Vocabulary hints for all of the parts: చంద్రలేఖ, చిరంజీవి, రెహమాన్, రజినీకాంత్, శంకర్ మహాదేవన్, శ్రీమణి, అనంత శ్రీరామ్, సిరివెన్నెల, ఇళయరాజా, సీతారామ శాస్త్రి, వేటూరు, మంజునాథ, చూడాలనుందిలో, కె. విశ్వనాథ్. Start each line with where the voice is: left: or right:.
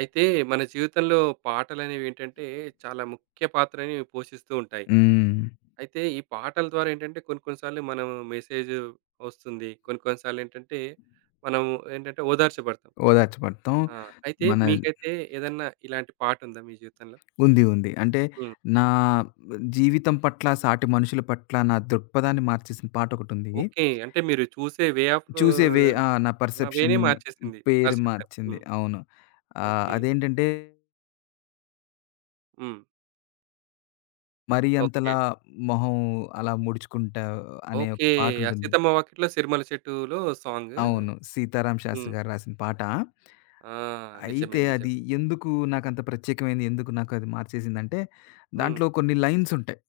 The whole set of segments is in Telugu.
right: అయితే మన జీవితంలో పాటలనేవి ఏంటంటే చాలా ముఖ్య పాత్రని పోషిస్తూ ఉంటాయి.
left: హ్మ్.
right: అయితే ఈ పాటల ద్వారా ఏంటంటే కొన్ని కొన్ని సార్లు మనం మెసేజ్ వస్తుంది. కొన్ని కొన్ని సార్లు ఏంటంటే మనం ఏంటంటే ఓదార్చబడతాం.
left: ఓదార్చబడతాం.
right: ఆ! అయితే
left: మన
right: మీకైతే ఏదన్నా ఇలాంటి పాటుందా మీ జీవితంలో?
left: ఉంది. ఉంది. అంటే
right: హ్మ్.
left: నా జీవితం పట్ల, సాటి మనుషుల పట్ల నా దృక్పథాన్ని మార్చేసిన పాటొకటుంది.
right: ఓకే. అంటే మీరు చూసే వే ఆఫ్
left: చూసే వే ఆ! నా
right: ఆ!
left: పర్సెప్షన్
right: వేనే మార్చేసింది.
left: పేరు
right: పర్సెప్షన్.
left: మార్చింది.
right: హ్మ్.
left: అవును.
right: ఓకే.
left: అదేంటంటే,
right: హ్మ్.
left: మరీ
right: ఓకే
left: అంతలా
right: అండి.
left: మొహం అలా ముడుచుకుంటా అనే ఒక
right: ఓకే. ఆ
left: పాటుంటుంది.
right: 'సీతమ్మ వాకిట్లో సిరిమల్లె చెట్టులో' సాంగ్.
left: అవును. సీతారాం శాస్త్రి
right: హ్మ్.
left: గారు రాసిన పాట.
right: ఆ! నిజమే.
left: అయితే
right: నిజమే.
left: అది ఎందుకు నాకంత ప్రత్యేకమైంది, ఎందుకు నాకది మార్చేసిందంటే,
right: హ్మ్.
left: దాంట్లో కొన్ని లైన్సుంటాయి.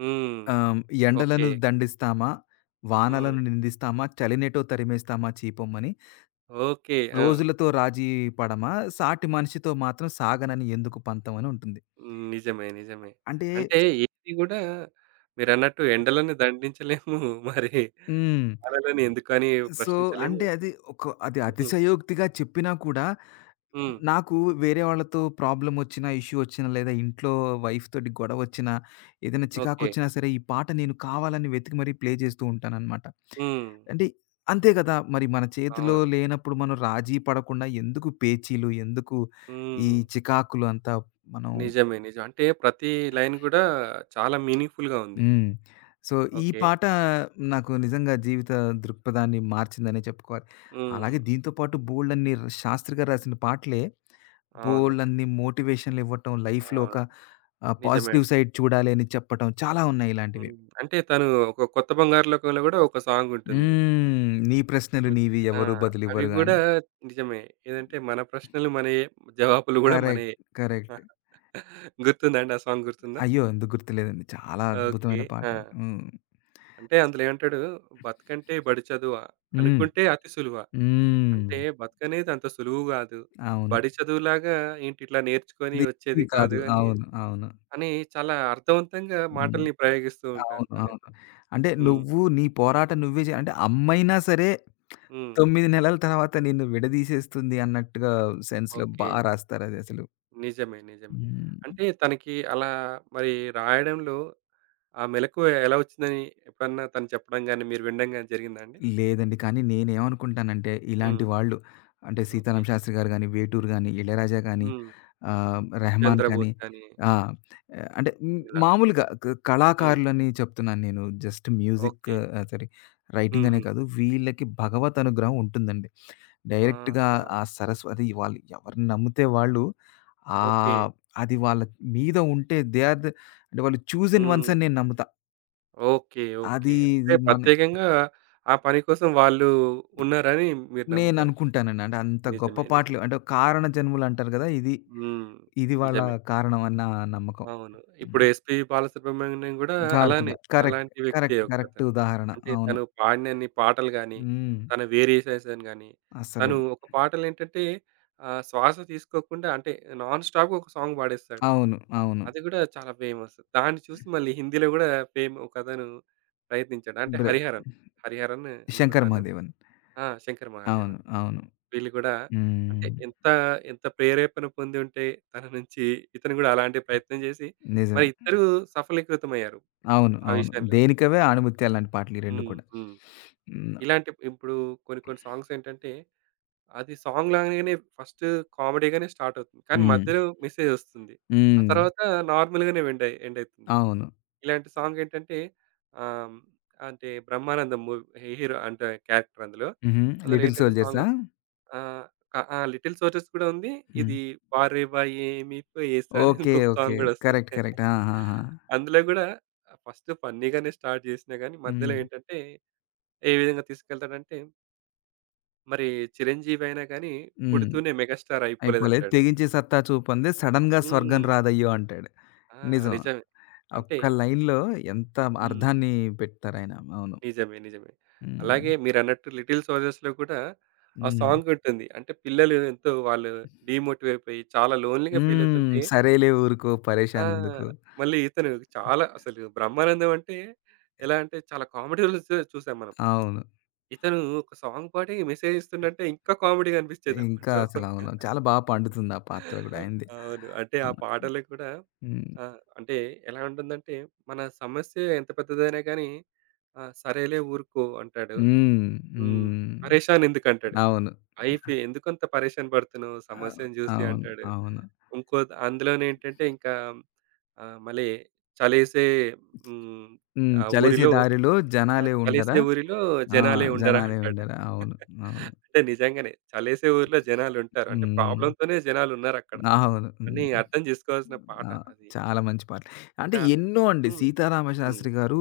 right: హ్మ్.
left: ఆహ్, ఎండలను
right: ఓకే.
left: దండిస్తామా,
right: హ్మ్.
left: వానలను నిందిస్తామా, చలినేటో తరిమేస్తామా చీపొమ్మని,
right: ఓకే. ఆ!
left: రోజులతో రాజీ పడమా, సాటి మనిషితో మాత్రం సాగనని ఎందుకు పంతం అని ఉంటుంది.
right: హ్మ్. నిజమే. నిజమే.
left: అంటే
right: అంటే ఏది గూడా మీరన్నట్టు ఎండలను దండించలేము. మరి
left: హ్మ్.
right: అలలని ఎందుకని
left: సో,
right: ప్రశ్నించలేము.
left: అంటే అది
right: హ్మ్.
left: అతిశయోక్తిగా చెప్పినా కూడా
right: హ్మ్.
left: నాకు వేరే వాళ్ళతో ప్రాబ్లమొచ్చినా, ఇష్యూ ఒచ్చినా, లేదా ఇంట్లో వైఫ్‌తోటి గొడవొచ్చినా, ఏదైనా
right: ఓకే.
left: చికాకొచ్చినా సరే, ఈ పాట నేను కావాలని వెతికి మరీ ప్లే చేస్తూ ఉంటాననమాట.
right: హ్మ్.
left: అంటే అంతే గదా! మరి మన చేతిలో
right: అవును.
left: లేనప్పుడు మనం రాజీ పడకుండా ఎందుకు పేచీలు, ఎందుకు ఈ
right: హ్మ్.
left: చికాకులు అంతా మనం.
right: నిజమే. నిజం. అంటే ప్రతి లైన్ గూడా చాలా మీనింగ్‌ఫుల్‌గా ఉంది.
left: హ్మ్. సో, ఈ
right: ఓకే.
left: పాట నాకు నిజంగా జీవిత దృక్పథాన్ని మార్చిందనే చెప్పుకోవాలి.
right: హ్మ్.
left: అలాగే దీంతో పాటు బోలెడన్ని శాస్త్రి గారు రాసిన పాటలే
right: అవును.
left: బోలెడన్ని మోటివేషన్‌లు ఇవ్వటం, లైఫ్‌లో
right: అవును.
left: ఒక
right: నిజమే
left: పాజిటివ్
right: అండి.
left: సైడ్ చూడాలి అని చెప్పటం చాలా ఉన్నాయి ఇలాంటివి.
right: హ్మ్. అంటే తను ఒక 'కొత్త బంగారు లోకంలో' గూడా ఒక సాంగుంటుంది.
left: హ్మ్. నీ ప్రశ్నలు
right: ఓకే.
left: నీవి
right: ఆ!
left: ఎవరు
right: అవి
left: బదులివ్వరు గాని.
right: గూడా నిజమే. ఏదంటే మన ప్రశ్నలు మనయే. జవాబులు గూడా
left: కరెక్ట్.
right: మనయే.
left: కరెక్ట్.
right: గుర్తుందా అండి? ఆ సాంగ్ గుర్తుందా?
left: అయ్యో! ఎందుకు గుర్తులేదండి. చాలా
right: ఓకే.
left: అద్భుతమైన పాట
right: ఆ!
left: అది. హ్మ్.
right: అంటే అందులో ఏమంటాడు? "బతుకంటే బడి చదువా?
left: హ్మ్.
right: అనుకుంటే అతి సులువా?
left: హ్మ్.
right: అంటే బతుకనేది అంత సులువు గాదు.
left: అవును.
right: బడి చదువులాగా ఏంటి ఇట్లా నేర్చుకొని
left: ఇది ఈజీ
right: వచ్చేది
left: కాదు.
right: కాదు" అని,
left: అవును. అవును.
right: అని చాలా అర్థవంతంగా
left: హ్మ్.
right: మాటల్ని ప్రయోగిస్తూ ఉంటారు
left: అవును. అవును.
right: తనైతే.
left: అంటే
right: హ్మ్.
left: నువ్వు నీ పోరాటం నువ్వే అంటే అమ్మయినా సరే
right: హ్మ్.
left: 9 నెలల తర్వాత నిన్ను విడదీసేస్తుంది అన్నట్టుగా సెన్స్‌లో బా
right: ఓకే.
left: రాస్తారదసలు.
right: నిజమే. నిజమే.
left: హ్మ్.
right: అంటే తనకి అలా మరి రాయడంలో ఆ మెలకువ ఎలా వచ్చిందని ఎప్పుడన్నా తను చెప్పడం గాని, మీరు వినడం గాని జరిగిందా అండి?
left: లేదండి. కానీ నేనేమనుకుంటానంటే, ఇలాంటి
right: హ్మ్.
left: వాళ్ళు అంటే
right: ఓకే.
left: 'సీతారామ శాస్త్రి' గారు గాని, 'వేటూరు' గాని, 'ఇళయరాజా' గాని,
right: హ్మ్.
left: 'రెహమాన్' కానీ
right: 'చంద్రబోస్' గాని
left: ఆ!
right: ఇలా.
left: మామూలుగా
right: హ్మ్.
left: కళాకారులని చెప్తున్నాను నేను. Just music.
right: Okay.
left: Sorry, writing
right: హ్మ్.
left: అనే
right: హ్మ్.
left: కాదు. వీళ్ళకి భగవత్ అనుగ్రహం ఉంటుందండి. డైరెక్ట్‌గా
right: ఆహా!
left: ఆ సరస్వతి వాళ్ళు ఎవరిని నమ్మితే వాళ్ళు
right: ఓకే.
left: ఆహ్, అది వాళ్ళ మీద ఉంటే దే ఆర్ ద అంటే వాళ్ళు చూసన్ వన్స్
right: హ్మ్.
left: అని నేను నమ్ముతా.
right: ఓకే.
left: అది
right: ఓకే. అంటే
left: ఇది మన
right: ప్రత్యేకంగా ఆ పని కోసం వాళ్ళు ఉన్నారని మీరు నమ్ముతారు.
left: నేననుకుంటానండి. అంటే అంత గొప్ప
right: నిజమే.
left: పాటలు
right: నిజమే.
left: అంటే కారణ జన్ములంటారు గదా! ఇది,
right: హ్మ్.
left: ఇది వాళ్ళ
right: నిజమే.
left: కారణం అని నా నమ్మకం.
right: అవును. ఇప్పుడు
left: హ్మ్.
right: 'ఎస్‌పీ బాలసుబ్రహ్మణ్యం' గూడా
left: 'గారకుడ'
right: అలానే.
left: కరెక్ట్.
right: అలాంటి వ్యక్తే
left: కరెక్ట్. కరెక్ట్
right: ఒకతను.
left: ఉదాహరణ.
right: అంటే
left: అవును.
right: తను పాడినన్ని పాటలు గానీ,
left: హ్మ్.
right: తన వేరియేషన్స్ గానీ,
left: అసలు.
right: తను ఒక పాటలేంటంటే శ్వాస తీసుకోకుండా అంటే నాన్ స్టాప్‌గా ఒక సాంగ్ పాడేస్తాడు.
left: అవును. అవును.
right: అది గూడా చాలా ఫేమస్. దాన్ని చూసి మళ్ళీ హిందీలో గూడా ఫేమ్ ఒకతను ప్రయత్నించాడు. అంటే
left: బ్రె
right: 'హరిహరన్'. 'హరిహరన్'
left: 'శంకర్
right: అనుకుంటాను.
left: మహాదేవన్.'
right: ఆ! 'శంకర్
left: అవును.
right: మహాదేవన్.'
left: అవును.
right: వీళ్ళు గూడా అంటే
left: హ్మ్.
right: ఎంత, ఎంత ప్రేరేపణ పొంది ఉంటే తన నుంచి ఇతను గూడా అలాంటి ప్రయత్నం జేసి, మరి
left: నిజమే.
right: ఇద్దరూ సఫలీకృతమయ్యారు
left: అవును.
right: ఆ
left: అవును.
right: విషయంలో.
left: 'దేనికవే', 'ఆణిముత్యాలు' లాంటి పాటలు ఈ 2
right: హ్మ్.
left: కూడా.
right: హ్మ్.
left: హ్మ్.
right: ఇలాంటి ఇప్పుడు కొన్ని కొన్ని సాంగ్స్ ఏంటంటే, అది సాంగ్ లాగానే ఫస్ట్ కామెడీగానే స్టార్ట్ అవుతుంది. కానీ
left: హ్మ్.
right: మధ్యలో మెసేజ్ ఒస్తుంది. ఆ
left: హ్మ్.
right: తర్వాత నార్మల్‌గానే ఎండయి ఎండయితుంది.
left: అవును.
right: ఇలాంటి సాంగ్ ఏంటంటే ఆహ్, అంటే బ్రహ్మానందం మూవీ హీరో అంటే క్యారెక్టర్ అందులో.
left: హుహు.
right: అందులో
left: 'లిటిల్
right: ఏంటంటే సాంగ్
left: సోల్జర్సా'?
right: ఆహ్, క ఆ! 'లిటిల్ సోల్జర్స్' కూడా ఉంది.
left: హ్మ్.
right: ఇది 'వారేవా ఏమి ప్లేస్' అని
left: ఓకే.
right: ఇంకొక
left: ఓకే.
right: సాంగ్ కూడా వస్తది.
left: కరెక్ట్. కరెక్ట్. ఆ! ఆ! ఆ!
right: అందులో కూడా ఫస్ట్ ఫన్నీగానే స్టార్ట్ చేసినా గానీ, మధ్యలో
left: హ్మ్.
right: ఏంటంటే ఏ విధంగా తీసుకెళ్తాడంటే, మరి 'చిరంజీవి' అయినా గానీ
left: హ్మ్.
right: పుడుతూనే మెగాస్టార్
left: అయిపోలేదు.
right: అయిపోలేదంటాడు.
left: తెగించి సత్తా చూపుంది. సడెన్‌గా స్వర్గం
right: హ్మ్.
left: రాదయ్యో అంటాడు.
right: ఆ!
left: నిజం.
right: నిజమే. అంటే
left: ఒక్క లైన్‌లో ఎంత
right: హ్మ్.
left: అర్థాన్ని పెడతారాయన. అవును.
right: నిజమే. నిజమే.
left: హ్మ్.
right: అలాగే మీరన్నట్టు 'లిటిల్ సోల్జర్స్‌లో' కూడా ఆ
left: హ్మ్.
right: సాంగ్ ఉంటుంది. అంటే పిల్లలు ఎంతో వాళ్ళు డీమోటివ్ అయిపోయి చాలా లోన్లీగా ఫీల్
left: హ్మ్.
right: అవుతుంటే
left: సరేలే ఊరుకో
right: ఆ!
left: పరేషాన్ ఎందుకు.
right: మళ్ళీ ఇతను చాలా అసలు 'బ్రహ్మానందం' అంటే ఎలా అంటే చాలా కామెడీ రోల్స్ చూసాం మనం.
left: అవును.
right: ఇతను ఒక సాంగ్ పాడి మెసేజ్ ఇస్తుండంటే ఇంకా కామెడీగా అనిపించేది
left: ఇంకా
right: అప్పట్లో.
left: అసలు అవును. చాలా బా పండుతుంది ఆ పాత్ర గూడా ఆయనది.
right: అవును. అంటే ఆ
left: అవును.
right: పాటలు కూడా
left: హ్మ్.
right: అంటే ఎలా ఉంటుందంటే మన సమస్య ఎంత పెద్దదైనా గానీ సరేలే ఊరుకో అంటాడు.
left: హ్మ్.
right: హ్మ్.
left: హ్మ్.
right: పరేషాన్ ఎందుకంటాడు.
left: అవును.
right: "అయిపే ఎందుకంత పరేషాన్ పడుతున్నావు
left: అవ్
right: సమస్యను చూసి"
left: అవును.
right: అంటాడు.
left: అవును.
right: ఇంకో అందులోనేంటంటే ఇంకా మళ్ళీ చలేసే హ్మ్.
left: హ్మ్.
right: ఆ
left: చలేసే
right: ఊరిలో
left: దారిలో జనాలే ఉండరా?
right: చలేసే ఊరిలో
left: ఆ!
right: జనాలే ఉండరా
left: జనాలే
right: అంటాడు.
left: ఉండరా? అవును. అవును.
right: అంటే నిజంగానే చలేసే ఊరిలో జనాలుంటారు. అంటే
left: హ్మ్.
right: ప్రాబ్లమ్‌తోనే జనాలున్నారక్కడ.
left: అవును.
right: అని
left: హ్మ్.
right: అర్థం చేసుకోవాల్సిన
left: ఆ!
right: పాట అది.
left: చాలా మంచి పాటలు. అంటే
right: ఇంకా
left: ఎన్నో అండి.
right: హ్మ్. హ్మ్.
left: సీతారామశాస్త్రి గారు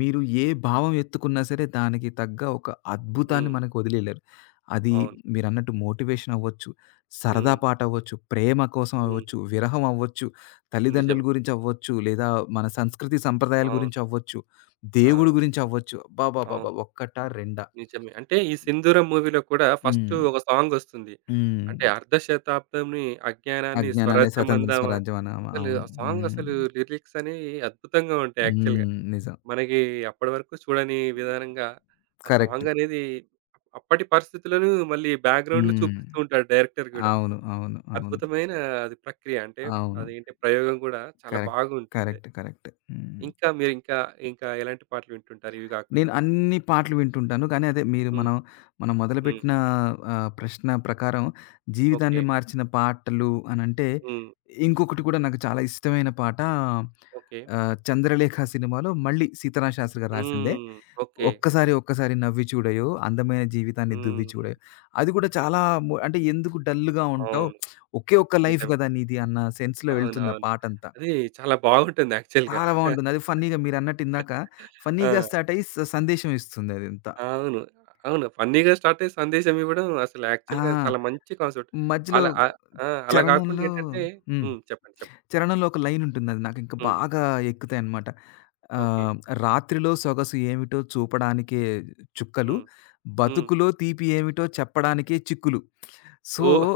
left: మీరు ఏ భావం ఎత్తుకున్నా సరే దానికి తగ్గ ఒక అద్భుతాన్ని
right: హ్మ్.
left: మనకు వదిలెళ్లారు. అది
right: అవును.
left: మీరన్నట్టు మోటివేషన్ అవ్వచ్చు, సరదా
right: హ్మ్.
left: పాట అవ్వచ్చు, ప్రేమ కోసం
right: హ్మ్.
left: అవ్వచ్చు, విరహం అవ్వచ్చు, తల్లిదండ్రుల
right: నిజమే.
left: గురించి అవ్వచ్చు, లేదా మన సంస్కృతి సంప్రదాయాల
right: అవును.
left: గురించి అవ్వచ్చు, దేవుడి
right: ఆ!
left: గురించి అవ్వచ్చు.
right: అవును.
left: అబ్బబ్బబ్బబ్బా! ఒక్కటా? రెండా?
right: నిజమే. అంటే ఈ 'సింధూరం' మూవీలో కూడా ఫస్ట్
left: హ్మ్.
right: ఒక సాంగొస్తుంది.
left: హ్మ్.
right: అంటే అర్ధ శతాబ్దంని అజ్ఞానాన్ని
left: అజ్ఞానాన్ని
right: స్వరాజ్యం
left: స్వతంత్రం
right: అందామా
left: స్వరాజ్యం అన్నామా?
right: అసలు
left: అవును.
right: ఆ సాంగ్
left: హ్మ్.
right: అసలు లిరిక్స్ అనేవి అద్భుతంగా ఉంటాయి యాక్చువల్‌గా.
left: హ్మ్. నిజం.
right: మనకి అప్పటి వరకు చూడని విధానంగా ఆ
left: కరెక్ట్.
right: సాంగ్ అనేది అప్పటి పరిస్థితులను మళ్ళీ బ్యాక్‌గ్రౌండ్‌లో
left: హ్మ్.
right: చూపిస్తూ ఉంటాడు డైరెక్టర్ గూడా.
left: అవును. అవును. అవును.
right: అద్భుతమైన అది ప్రక్రియ. అంటే
left: అవును.
right: అదేంటి ప్రయోగం గూడా చాలా
left: కరెక్ట్.
right: బాగుంటుండే.
left: కరెక్ట్. కరెక్ట్. హ్మ్.
right: ఇంకా మీరు ఇంకా ఇంకా ఎలాంటి పాటలు వింటుంటారు ఇవి
left: నేను
right: గాకుండా?
left: అన్ని పాటలు వింటుంటాను. కానీ అదే మీరు
right: హ్మ్.
left: మనం మనం
right: హ్మ్.
left: మొదలుపెట్టిన ప్రశ్న ప్రకారం
right: ఓకే.
left: జీవితాన్ని మార్చిన పాటలు అనంటే
right: హ్మ్.
left: ఇంకొకటి కూడా నాకు చాలా ఇష్టమైన పాట.
right: ఓకే.
left: 'చంద్రలేఖ' సినిమాలో మళ్ళీ సీతారామశాస్త్రి గారు రాసిందే.
right: హ్మ్. ఓకే.
left: ఒక్కసారి, ఒక్కసారి నవ్వి చూడయో, అందమైన జీవితాన్ని దువ్వి
right: హ్మ్.
left: చూడయో. అది కూడా చాలా అంటే ఎందుకు డల్‌గా ఉంటావు?
right: అవును.
left: ఒకే ఒక్క లైఫ్
right: నిజమే.
left: కదా నీది అన్న సెన్స్‌లో వెళ్తుంది ఆ
right: అవునవును.
left: పాటంతా.
right: అది చాలా బాగుంటుంది యాక్చువల్‌గా.
left: చాలా బావుంటుంది. అది ఫన్నీగా మీరన్నట్టు ఇందాక ఫన్నీగా
right: ఆ!
left: స్టార్ట్ అయ్యి సందేశం ఇస్తుంది అదంతా.
right: అవును. అవును. ఫన్నీగా స్టార్ట్ అయ్యి సందేశం ఇవ్వడం అసలు యాక్చువల్‌గా
left: ఆ!
right: చాలా మంచి కాన్సెప్ట్.
left: మధ్యలో
right: అలా ఆ! అలా కాకుండా
left: చరణంలో.
right: ఏంటంటే
left: హ్మ్.
right: హ్మ్. చెప్పండి. చెప్పండి.
left: చరణంలో ఒక లైన్ ఉంటుంది. అది నాకు ఇంకా
right: హ్మ్.
left: బాగా ఎక్కుతాయన్నమాట.
right: ఓకే.
left: ఆహ్, రాత్రిలో సొగసు ఏమిటో చూపడానికే చుక్కలు.
right: హ్మ్. హ్మ్.
left: బతుకులో తీపి ఏమిటో చెప్పడానికే చిక్కులు. So,
right: oh!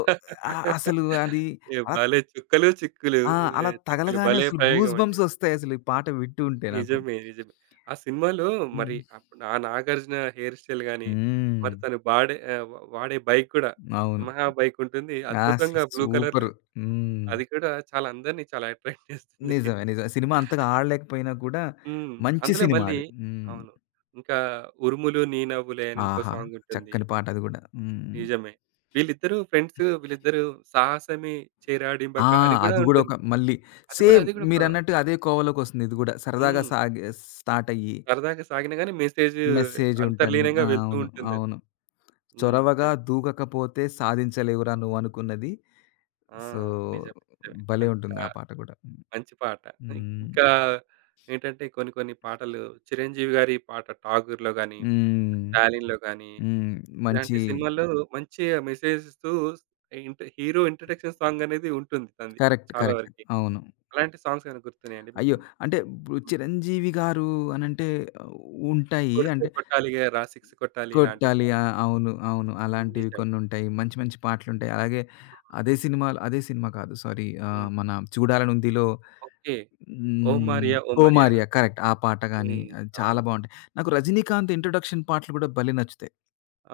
left: అసలు అది
right: ఏ
left: అలా.
right: భలే చుక్కలు, చిక్కులు.
left: ఆ!
right: ఓహ్!
left: అలా
right: చిక్కులు
left: తగలగానే
right: భలే
left: అసలు గూస్
right: ప్రయోగం అండి.
left: బంప్స్ ఒస్తాయి అసలు ఈ పాట వింటూ ఉంటే నాకు.
right: నిజమే. నిజమే. ఆ సినిమాలో
left: హ్మ్.
right: మరి అప్పుడు ఆ 'నాగార్జున' హెయిర్ స్టైల్ గాని,
left: హ్మ్.
right: మరి తను వాడే వాడే బైక్ కూడా
left: అవును.
right: యమహా బైక్ ఉంటుంది.
left: అసలు
right: అద్భుతంగా బ్లూ
left: సూపరు.
right: కలర్‌లో
left: హ్మ్.
right: అది కూడా చాలా అందరిని చాలా అట్రాక్ట్ చేస్తుంది.
left: నిజమే. నిజమే. సినిమా అంతగా ఆడలేకపోయినా కూడా
right: హ్మ్.
left: మంచి
right: అందులో
left: సినిమా
right: మళ్ళీ
left: అది. హ్మ్.
right: అవును. ఇంకా 'ఉరుములు నీ నవ్వులే' అని ఇంకో
left: ఆహా!
right: సాంగ్ ఉంటుంది.
left: చక్కని పాటది గూడా. హ్మ్.
right: నిజమే. వీళ్ళిద్దరూ ఫ్రెండ్స్ వీళ్ళిద్దరూ 'సాహసమే
left: ఆ!
right: చేరాడింబక' అని కూడా
left: అది గూడా ఒక
right: ఉంటుంది.
left: మళ్ళీ
right: అది కూడా
left: సేమ్
right: అది కూడా ఒక
left: మీరన్నట్టు అదే కోవలోకొస్తుంది ఇది గూడా. సరదాగా
right: హ్మ్.
left: సాగే స్టార్టయ్యి
right: సరదాగా సాగినా గాని మెసేజ్
left: మెసేజుంటుంది. ఆ!
right: అంతర్లీనంగా వెళ్తూ
left: అవును.
right: ఉంటుంది.
left: అవును.
right: హ్మ్.
left: చొరవగా
right: నిజం.
left: దూకకపోతే సాధించలేవురా నువ్వనుకున్నది.
right: ఆ!
left: సో,
right: నిజమే. నిజమే.
left: భలే
right: అంత
left: ఉంటుంది ఆ పాట గూడా.
right: మంచి పాట. ఇం
left: హ్మ్.
right: ఇంకా ఏంటంటే కొన్ని కొన్ని పాటలు 'చిరంజీవి' గారి పాట 'ఠాగూర్'లో గాని,
left: హ్మ్.
right: 'స్టాలిన్'లో గాని
left: హ్మ్. మంచి.
right: ఇలాంటి సినిమాల్లో మంచి మెసేజ్ ఇస్తూ ఇంట్ హీరో ఇంట్రడక్షన్ సాంగ్ అనేది ఉంటుంది తనది
left: కరెక్ట్.
right: చాలా
left: కరెక్ట్.
right: వరకి.
left: అవును.
right: అలాంటి సాంగ్స్ ఏమైనా గుర్తున్నాయండి
left: అయ్యో!
right: మీకు?
left: అంటే ఇప్పుడు
right: హ్మ్.
left: 'చిరంజీవి' గారు అనంటే ఉంటాయి.
right: 'కొడితే
left: అంటే
right: కొట్టాలిగారా సిక్స్ కొట్టాలి' ఇలాంటి
left: కొట్టాలి.
right: సాంగ్.
left: ఆ! అవును. అవును. అలాంటివి
right: నిజమే.
left: కొన్నుంటాయి. మంచి మంచి పాటలుంటాయి. అలాగే
right: హ్మ్.
left: అదే సినిమా కాదు, సారీ.
right: హ్మ్.
left: మన 'చూడాలనుందిలో'.
right: ఓకే. 'ఓ
left: హ్మ్.
right: మారియా ఓ
left: 'ఓ
right: మారియా' అని.
left: Maria' correct. ఆ పాట గాని
right: హ్మ్.
left: అది చాలా
right: అవును.
left: బావుంటాయి. నాకు 'రజినీకాంత్' ఇంట్రొడక్షన్ పాటలు గూడా భలే నచ్చుతాయి.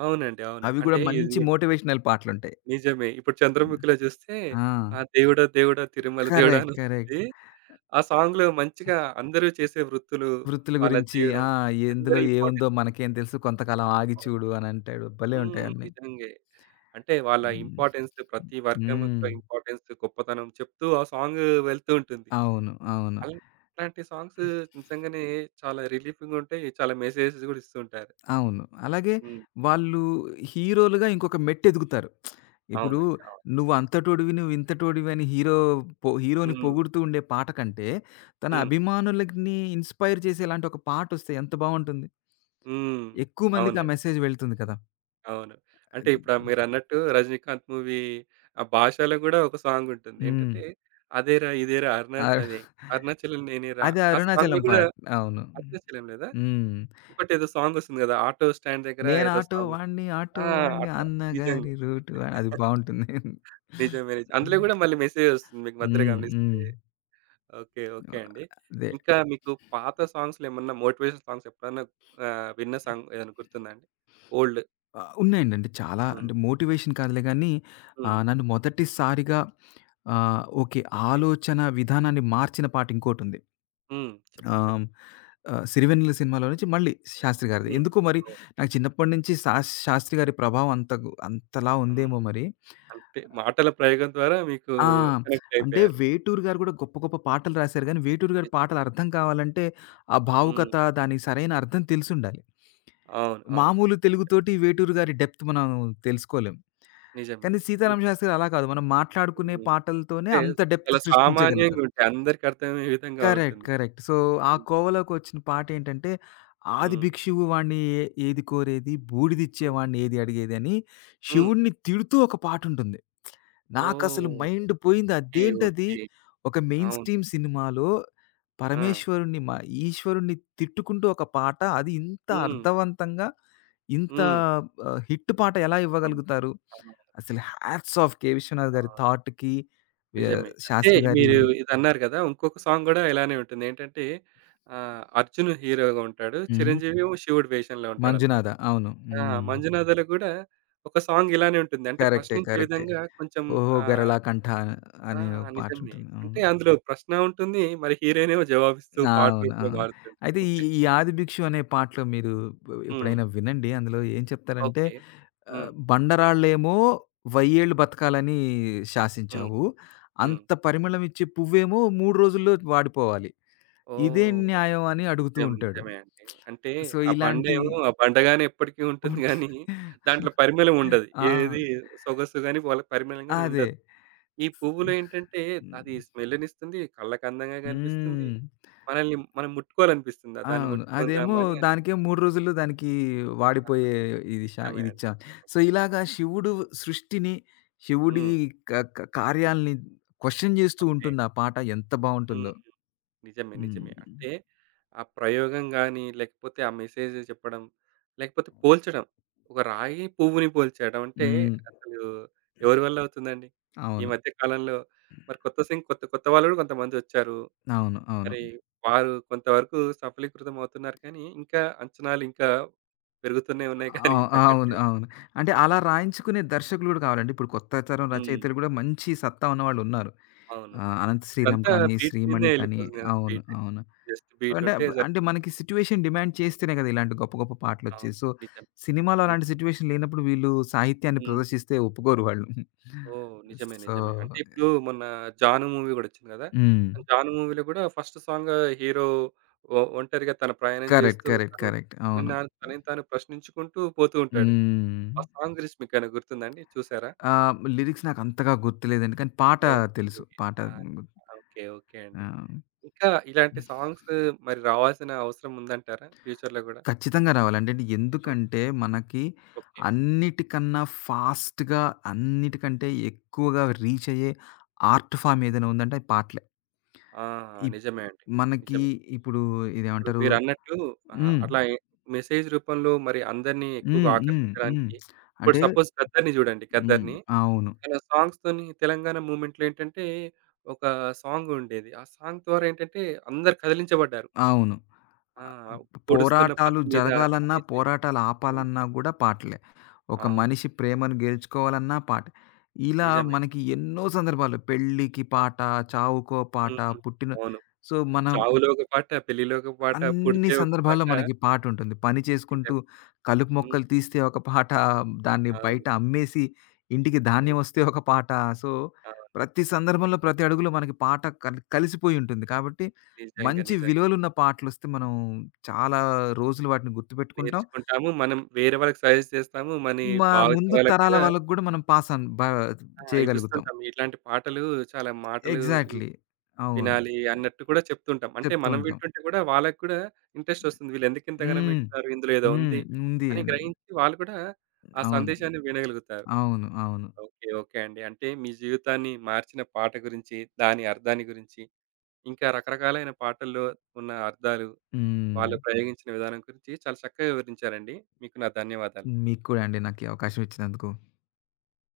right: అవునండి. అవును.
left: అవి గూడా
right: అంటే ఇది
left: మంచి
right: కూడా
left: మోటివేషనల్ పాటలుంటాయి.
right: నిజమే. ఇప్పుడు 'చంద్రముఖిలో' చూస్తే
left: ఆ!
right: ఆ! దేవుడా! దేవుడా! తిరుమల దేవుడా!
left: కరెక్ట్. కరెక్ట్.
right: అనొస్తుంది. ఆ సాంగ్‌లో మంచిగా అందరూ చేసే వృత్తులు,
left: వృత్తుల
right: వాళ్ళ
left: గురించి.
right: జీవనం
left: ఆ! ఎందులో
right: అందరి
left: ఏముందో
right: ఇంపార్టెన్స్
left: మనకేం తెలుసు, కొంతకాలం ఆగి చూడు అనంటాడు. భలే
right: హ్మ్.
left: ఉంటాయన్నీ.
right: నిజంగే. అంటే వాళ్ళ
left: హ్మ్.
right: ఇంపార్టెన్స్ ప్రతి వర్గం యొక్క
left: హ్మ్.
right: ఇంపార్టెన్స్, గొప్పతనం చెప్తూ ఆ సాంగ్ వెళ్తూ ఉంటుంది.
left: అవును. అవును.
right: అలా అలాంటి సాంగ్స్ నిజంగానే చాలా రిలీఫింగ్‌గా ఉంటాయి. చాలా మెసేజెస్ కూడా ఇస్తూ ఉంటారు.
left: అవును. అలాగే
right: హ్మ్.
left: వాళ్ళు హీరోలుగా ఇంకొక మెట్టెదుగుతారు. ఇప్పుడు
right: అవునండి. అవును.
left: "నువ్వు అంతటోడివి, నువ్వు ఇంతటోడివి" అని హీరో హీరోని
right: హ్మ్.
left: పొగుడుతూ ఉండే పాట కంటే, తన
right: హ్మ్.
left: అభిమానులని ఇన్‌స్పైర్ చేసేలాంటి ఒక పాటొస్తే ఎంత బావుంటుంది.
right: హ్మ్.
left: ఎక్కువ మందికి ఆ
right: అవునండి.
left: మెసేజ్ వెళ్తుంది కదా!
right: అవును. అంటే
left: అది.
right: ఇప్పుడు మీరన్నట్టు 'రజనీకాంత్' మూవీ ఆ భాషలో గూడా ఒక సాంగ్ ఉంటుంది.
left: హ్మ్.
right: ఏంటంటే, అదేరా ఇదేరా అరుణ
left: అర్
right: అదే అరుణాచలం నేనేరా
left: అది
right: ఆ సాంగ్‌లో
left: అరుణాచలం
right: గూడా
left: పాట. అవును.
right: అరుణాచలం లేదా?
left: హ్మ్.
right: ఇంకోటేదో సాంగ్ వస్తుంది గదా! ఆటో స్టాండ్ దగ్గర ఏదో
left: "నేనాటో
right: సాంగ్
left: వాడిని, ఆటో
right: ఆ!
left: వాడిని
right: ఆటో నిజంగా.
left: అన్నగారి రూటు". అది బావుంటుంది.
right: నిజమే. నిజం. అందులో
left: హ్మ్.
right: గూడా మళ్ళీ మెసేజ్ వస్తుంది మీకు మధ్యలో
left: హ్మ్.
right: గమనిస్తే.
left: హ్మ్.
right: ఓకే. ఓకే అండి.
left: అదే.
right: ఇంకా మీకు పాత సాంగ్స్‌లో ఏమన్నా మోటివేషన్ సాంగ్స్ ఎప్పుడన్నా విన్న సాంగ్ ఏదైనా గుర్తుందా అండి? ఓల్డ్.
left: ఆ! ఉన్నాయండి. అంటే చాలా
right: హ్మ్.
left: అంటే మోటివేషన్ కాదులే గానీ
right: హ్మ్.
left: నన్ను మొదటిసారిగా ఓకే,
right: ఓకే.
left: ఆలోచన విధానాన్ని మార్చిన పాట ఇంకోటుంది.
right: హ్మ్. చెప్పండి.
left: ఆహ్,
right: చెప్పండి.
left: ఆహ్, 'సిరివెన్నెల' సినిమాలో నుంచి మళ్ళీ శాస్త్రి గారిది.
right: హ్మ్.
left: ఎందుకో మరి నాకు చిన్నప్పటి నుంచి శాస్త్రి గారి ప్రభావం అంత అంతలా
right: హ్మ్.
left: ఉందేమో మరి.
right: అంతే. మాటల ప్రయోగం ద్వారా మీకు
left: ఆ!
right: కనెక్ట్
left: అంటే
right: అయిపోయారు.
left: వేటూరు గారు గూడా గొప్ప గొప్ప పాటలు రాశారు గానీ, వేటూరు గారి
right: నిజమే.
left: పాటలు అర్థం కావాలంటే ఆ
right: హ్మ్.
left: భావుకత దానికి సరైన అర్థం తెలిసుండాలి.
right: అవును. అవును.
left: మామూలు తెలుగుతోటి వేటూరు గారి డెప్త్ మనం తెలుసుకోలేం.
right: నిజమే.
left: కానీ 'సీతారామ
right: ఇప్
left: శాస్త్రి' గారు అలా కాదు. మనం మాట్లాడుకునే
right: హ్మ్.
left: పాటలతోనే
right: అంటే
left: అంత డెప్త్
right: చాలా సామాన్యంగా
left: సృష్టించగలుగుతారు.
right: ఉంటాయి. అందరికి అర్థమయ్యే విధంగా
left: కరెక్ట్.
right: ఉంటుంది.
left: కరెక్ట్. సో, ఆ
right: హ్మ్.
left: కోవలోకొచ్చిన పాటేంటంటే,
right: హ్మ్.
left: ఆదిభిక్షువు వాడిని ఏది కోరేది,
right: హ్మ్.
left: బూడిదిచ్చేవాడిని ఏది అడిగేదని
right: హ్మ్.
left: శివుడిని తిడుతూ ఒక పాటుంటుంది. నాకసలు
right: ఓహ్!
left: మైండ్ పోయింది.
right: ఓకే.
left: అదేంటది?
right: ఓకే.
left: ఒక మెయిన్
right: అవును.
left: స్ట్రీమ్ సినిమాలో
right: ఆ!
left: పరమేశ్వరుడిని ఈశ్వరుడిని తిట్టుకుంటూ ఒక పాట. అది ఇంత
right: హ్మ్.
left: అర్థవంతంగా, ఇంత
right: హ్మ్.
left: హిట్ పాట ఎలా
right: హ్మ్.
left: ఇవ్వగలుగుతారు?
right: అవును.
left: అసలు హ్యాట్స్ ఆఫ్ 'కె. విశ్వనాథ్' గారి
right: అవును.
left: థాట్‌కి,
right: నిజమే. అంటే
left: శాస్త్రి గారి.
right: మీరు ఇదన్నారు కదా! ఇంకొక సాంగ్ గూడా ఇలానే ఉంటుంది. ఏంటంటే 'అర్జున్' హీరోగా ఉంటాడు.
left: హ్మ్.
right: చిరంజీవేమో శివుడి వేషంలో ఉంటాడన్నమాట.
left: 'మంజునాథ' అవును.
right: ఆ!
left: హ్మ్.
right: 'మంజునాథలో' గూడా ఒక సాంగ్ ఇలానే ఉంటుంది. అంటే
left: కరెక్టే.
right: ప్రశ్నించే
left: కరెక్టే.
right: విధంగా కొంచెం
left: 'ఓహో!
right: ఆహ్,
left: గరళా కంఠ'
right: ఆ!
left: అనే ఒక
right: నిజమే.
left: పాటుంటుంది.
right: అంటే
left: అవును.
right: అందులో ప్రశ్న ఉంటుంది. మరి హీరోయినేమో జవాబిస్తూ పాట
left: అవును.
right: రూపంలో
left: అవును.
right: పాడుతుంది.
left: అయితే ఈ ఈ 'ఆదిభిక్షు' అనే పాటలో మీరు
right: హ్మ్.
left: ఎప్పుడైనా వినండి. అందులో ఏం చెప్తారంటే
right: ఓకే. హ్మ్.
left: బండరాళ్ళేమో వయ్యేళ్ళు బతకాలని
right: హ్మ్.
left: శాసించావు.
right: హ్మ్.
left: అంత పరిమళం ఇచ్చే పువ్వేమో 3 రోజుల్లో వాడిపోవాలి. ఇదేం
right: ఓహ్!
left: న్యాయం అని అడుగుతూ
right: నిజం.
left: ఉంటాడు.
right: నిజమే అండి. అంటే
left: సో,
right: ఆ
left: ఇలాంటి.
right: బండేమో ఆ బండగానే ఎప్పటికీ ఉంటుంది
left: ఉంట్
right: గానీ, దాంట్లో పరిమళం ఉండదు.
left: ఆ!
right: ఏది సొగసు గాని, వాళ్ళ పరిమళం గాని
left: అదే.
right: ఉండదు. ఈ పువ్వులో ఏంటంటే అది
left: హ్మ్.
right: స్మెల్‌నిస్తుంది, కళ్ళకి అందంగా కనిపిస్తుంది.
left: హ్మ్.
right: మనల్ని మనం ముట్టుకోవాలనిపిస్తుందా? దాన్ని
left: అవును. అదేమో
right: ముట్టుకుందామా అని అన్
left: దానికేమో 3 రోజుల్లో దానికి
right: ఆ!
left: వాడిపోయే ఇది
right: నిజమే అండి.
left: ఇదిచ్చాం.
right: నిజమే.
left: సో, ఇలాగా శివుడు సృష్టిని, శివుడి
right: హ్మ్.
left: క క కార్యాలని క్వెషన్ జేస్తూ
right: ఓకే.
left: ఉంటుంది ఆ పాట. ఎంత
right: హ్మ్.
left: బావుంటుందో.
right: నిజమే. నిజమే.
left: హ్మ్.
right: అంటే ఆ ప్రయోగం గాని, లేకపోతే ఆ మెసేజ్ చెప్పడం, లేకపోతే పోల్చడం. ఒక రాయి పువ్వుని పోల్చడం అంటే
left: హ్మ్.
right: అసలు ఎవరి వల్ల అవుతుందండి? ఈ
left: అవును.
right: మధ్య కాలంలో మరి కొత్త సింగ్ కొత్త కొత్త వాళ్ళు కూడా కొంతమందొచ్చారు.
left: అవును. అవును.
right: మరి వారు కొంతవరకు సఫలీకృతం అవుతున్నారు కానీ, ఇంకా అంచనాలు ఇంకా పెరుగుతూనే ఉన్నాయి కానీ
left: అవును.
right: తగ్గట్లేదు.
left: అవును. అంటే అలా రాయించుకునే దర్శకులు గూడా కావాలండి. ఇప్పుడు కొత్త తరం
right: హ్మ్.
left: రచయితలు గూడా మంచి సత్తా ఉన్నవాళ్ళున్నారు.
right: అవును.
left: అనంత శ్రీరామ్
right: ఇప్పుడంతా
left: కానీ,
right: బీట్
left: శ్రీమణి
right: మీదనే
left: కానీ.
right: ఎళ్ళిపోతుంది గదా!
left: అవును.
right: బీటే.
left: అవును.
right: జస్ట్ బీట్
left: అంటే
right: ఉంటే
left: అప్పుడు, అంటే
right: సరిపోతుంది.
left: మనకి సిట్యుయేషన్ డిమాండ్ చేస్తేనే కదా! ఇలాంటి గొప్ప గొప్ప
right: అవును.
left: పాటలొచ్చేయి. సో,
right: నిజం.
left: సినిమాలో అలాంటి
right: నిజం.
left: సిట్యుయేషన్ లేనప్పుడు వీళ్ళు సాహిత్యాన్ని
right: హ్మ్.
left: ప్రదర్శిస్తే ఒప్పుకోరు వాళ్ళు.
right: ఓహ్! నిజమే.
left: సో.
right: నిజమే. అంటే ఇప్పుడు మొన్న 'జాను' మూవీ గూడా ఒచ్చింది గదా!
left: హ్మ్.
right: 'జాను' మూవీలో గూడా ఫస్ట్ సాంగ్ హీరో ఒ ఒంటరిగా తన ప్రయాణం
left: కరెక్ట్.
right: జేస్తూ
left: కరెక్ట్.
right: తను
left: కరెక్ట్.
right: తనని
left: అవును.
right: తాను తనని తాను ప్రశ్నించుకుంటూ పోతూ ఉంటాడు.
left: హ్మ్.
right: ఆ సాంగ్ గురించి మీకేమైనా గుర్తుందాండి? చూసారా?
left: లిరిక్స్ నాకంతగా గుర్తులేదండి. కానీ పాట తెలుసు.
right: ఓకే.
left: పాట
right: ఆ!
left: గు-
right: ఓకే. ఓకే
left: ఆ!
right: అండి. ఇంకా ఇలాంటి సాంగ్స్ మరి రావాల్సిన అవసరం ఉందంటారా ఫ్యూచర్‌లో గూడా?
left: ఖచ్చితంగా రావాలండి. అంటే
right: హ్మ్.
left: ఎందుకంటే మనకి
right: ఓకే.
left: అన్నిటికన్నా ఫాస్ట్‌గా అన్నిటికంటే ఎక్కువగా రీచ్ అయ్యే ఆర్ట్ ఫార్మ్ ఏదైనా
right: హ్మ్.
left: ఉందంటే అది పాటలే.
right: ఆ!
left: ఇప్
right: నిజమే అండి.
left: మనకి
right: నిజమే.
left: ఇప్పుడు
right: ఇప్పుడు
left: ఇదేమంటారు
right: మీరన్నట్టు
left: హ్మ్.
right: అట్లా ఎ మెసేజ్ రూపంలో మరి అందరిని ఎక్కువగా
left: హ్మ్. హ్మ్. హ్మ్.
right: ఆకర్షించడానికి ఇప్పుడు
left: అంటే.
right: సపోజ్ 'గద్దర్‌ని' చూడండి
left: హ్మ్.
right: 'గద్దర్‌ని.'
left: అవును.
right: తన సాంగ్స్‌తోని తెలంగాణ మూవ్‌మెంట్‌లో ఏంటంటే ఒక సాంగ్ ఉండేది. ఆ సాంగ్ ద్వారా ఏంటంటే అందరూ కదిలించబడ్డారు.
left: అవును.
right: ఆ!
left: ఆహ్,
right: పొడుస్తున్న
left: పోరాటాలు
right: పొద్దు మీద
left: జరగాలన్నా,
right: అనేసి
left: పోరాటాలు
right: హ్మ్.
left: ఆపాలన్నా గూడా పాటలే. ఒక
right: అవును.
left: మనిషి ప్రేమను గెలుచుకోవాలన్నా పాటే. ఇలా
right: నిజమే.
left: మనకి ఎన్నో సందర్భాలు, పెళ్ళికి
right: అవ్
left: పాట, చావుకో పాట,
right: హ్మ్.
left: పుట్టిన.
right: అవును.
left: సో, మనం
right: చావులో ఒక పాట, పెళ్లిలో ఒక పాట,
left: అన్ని
right: పుడితే ఒక
left: సందర్భాల్లో
right: పాట.
left: మనకి పాటుంటుంది. పని చేసుకుంటూ
right: నిజం.
left: కలుపు
right: హ్మ్.
left: మొక్కలు తీస్తే ఒక పాట, దాన్ని బయట
right: అవును.
left: అమ్మేసి ఇంటికి
right: హ్మ్.
left: ధాన్యం వస్తే ఒక పాట. సో,
right: అవును.
left: ప్రతి
right: హ్మ్.
left: సందర్భంలో, ప్రతి అడుగులో మనకి పాట కలిసిపోయి ఉంటుంది. కాబట్టి
right: నిజంగా.
left: మంచి
right: నిజంగా.
left: విలువలున్న పాటలొస్తే మనం చాలా రోజులు వాటిని గుర్తుపెట్టుకుంటాం.
right: నేర్చుకుంటాము. మనం వేరే వాళ్ళకి సజెస్ట్ చేస్తాము. మనీ
left: మా ముందు
right: భావితరాలకు
left: తరాల
right: కూడా
left: వాళ్ళకి గూడా మనం పాస్ ఆన్
right: ఆ!
left: చేయగలుగుతాం.
right: ఇవిస్తుంటాం. ఇట్లాంటి పాటలు చాలా మాటలు
left: ఎగ్జాక్ట్‌లీ. అవును.
right: వినాలి అన్నట్టు కూడా చెప్తుంటాం. అంటే
left: చెప్తూ
right: మనం
left: ఉంటాం.
right: వింటుంటే కూడా వాళ్ళకి కూడా ఇంట్రెస్ట్ వస్తుంది. వీళ్ళు ఎందుకు ఇంతగనం
left: హ్మ్.
right: వింటున్నారు? ఇందులో ఏదో
left: హ్మ్.
right: ఉంది
left: ఉంది
right: అని
left: అని.
right: గ్రహించి వాళ్ళు కూడా ఆ
left: అవును.
right: సందేశాన్ని వినగలుగుతారు.
left: అవును. అవును.
right: ఓకే. ఓకే అండి. అంటే మీ జీవితాన్ని మార్చిన పాట గురించి, దాని అర్థాన్ని గురించి, ఇంకా రకరకాలైన పాటల్లో ఉన్న అర్థాలు,
left: హ్మ్.
right: వాళ్ళు ప్రయోగించిన విధానం గురించి చాలా చక్కగా వివరించారండి. మీకు నా ధన్యవాదాలు.
left: మీకు కూడా అండి నాకు ఈ అవకాశం ఇచ్చినందుకు.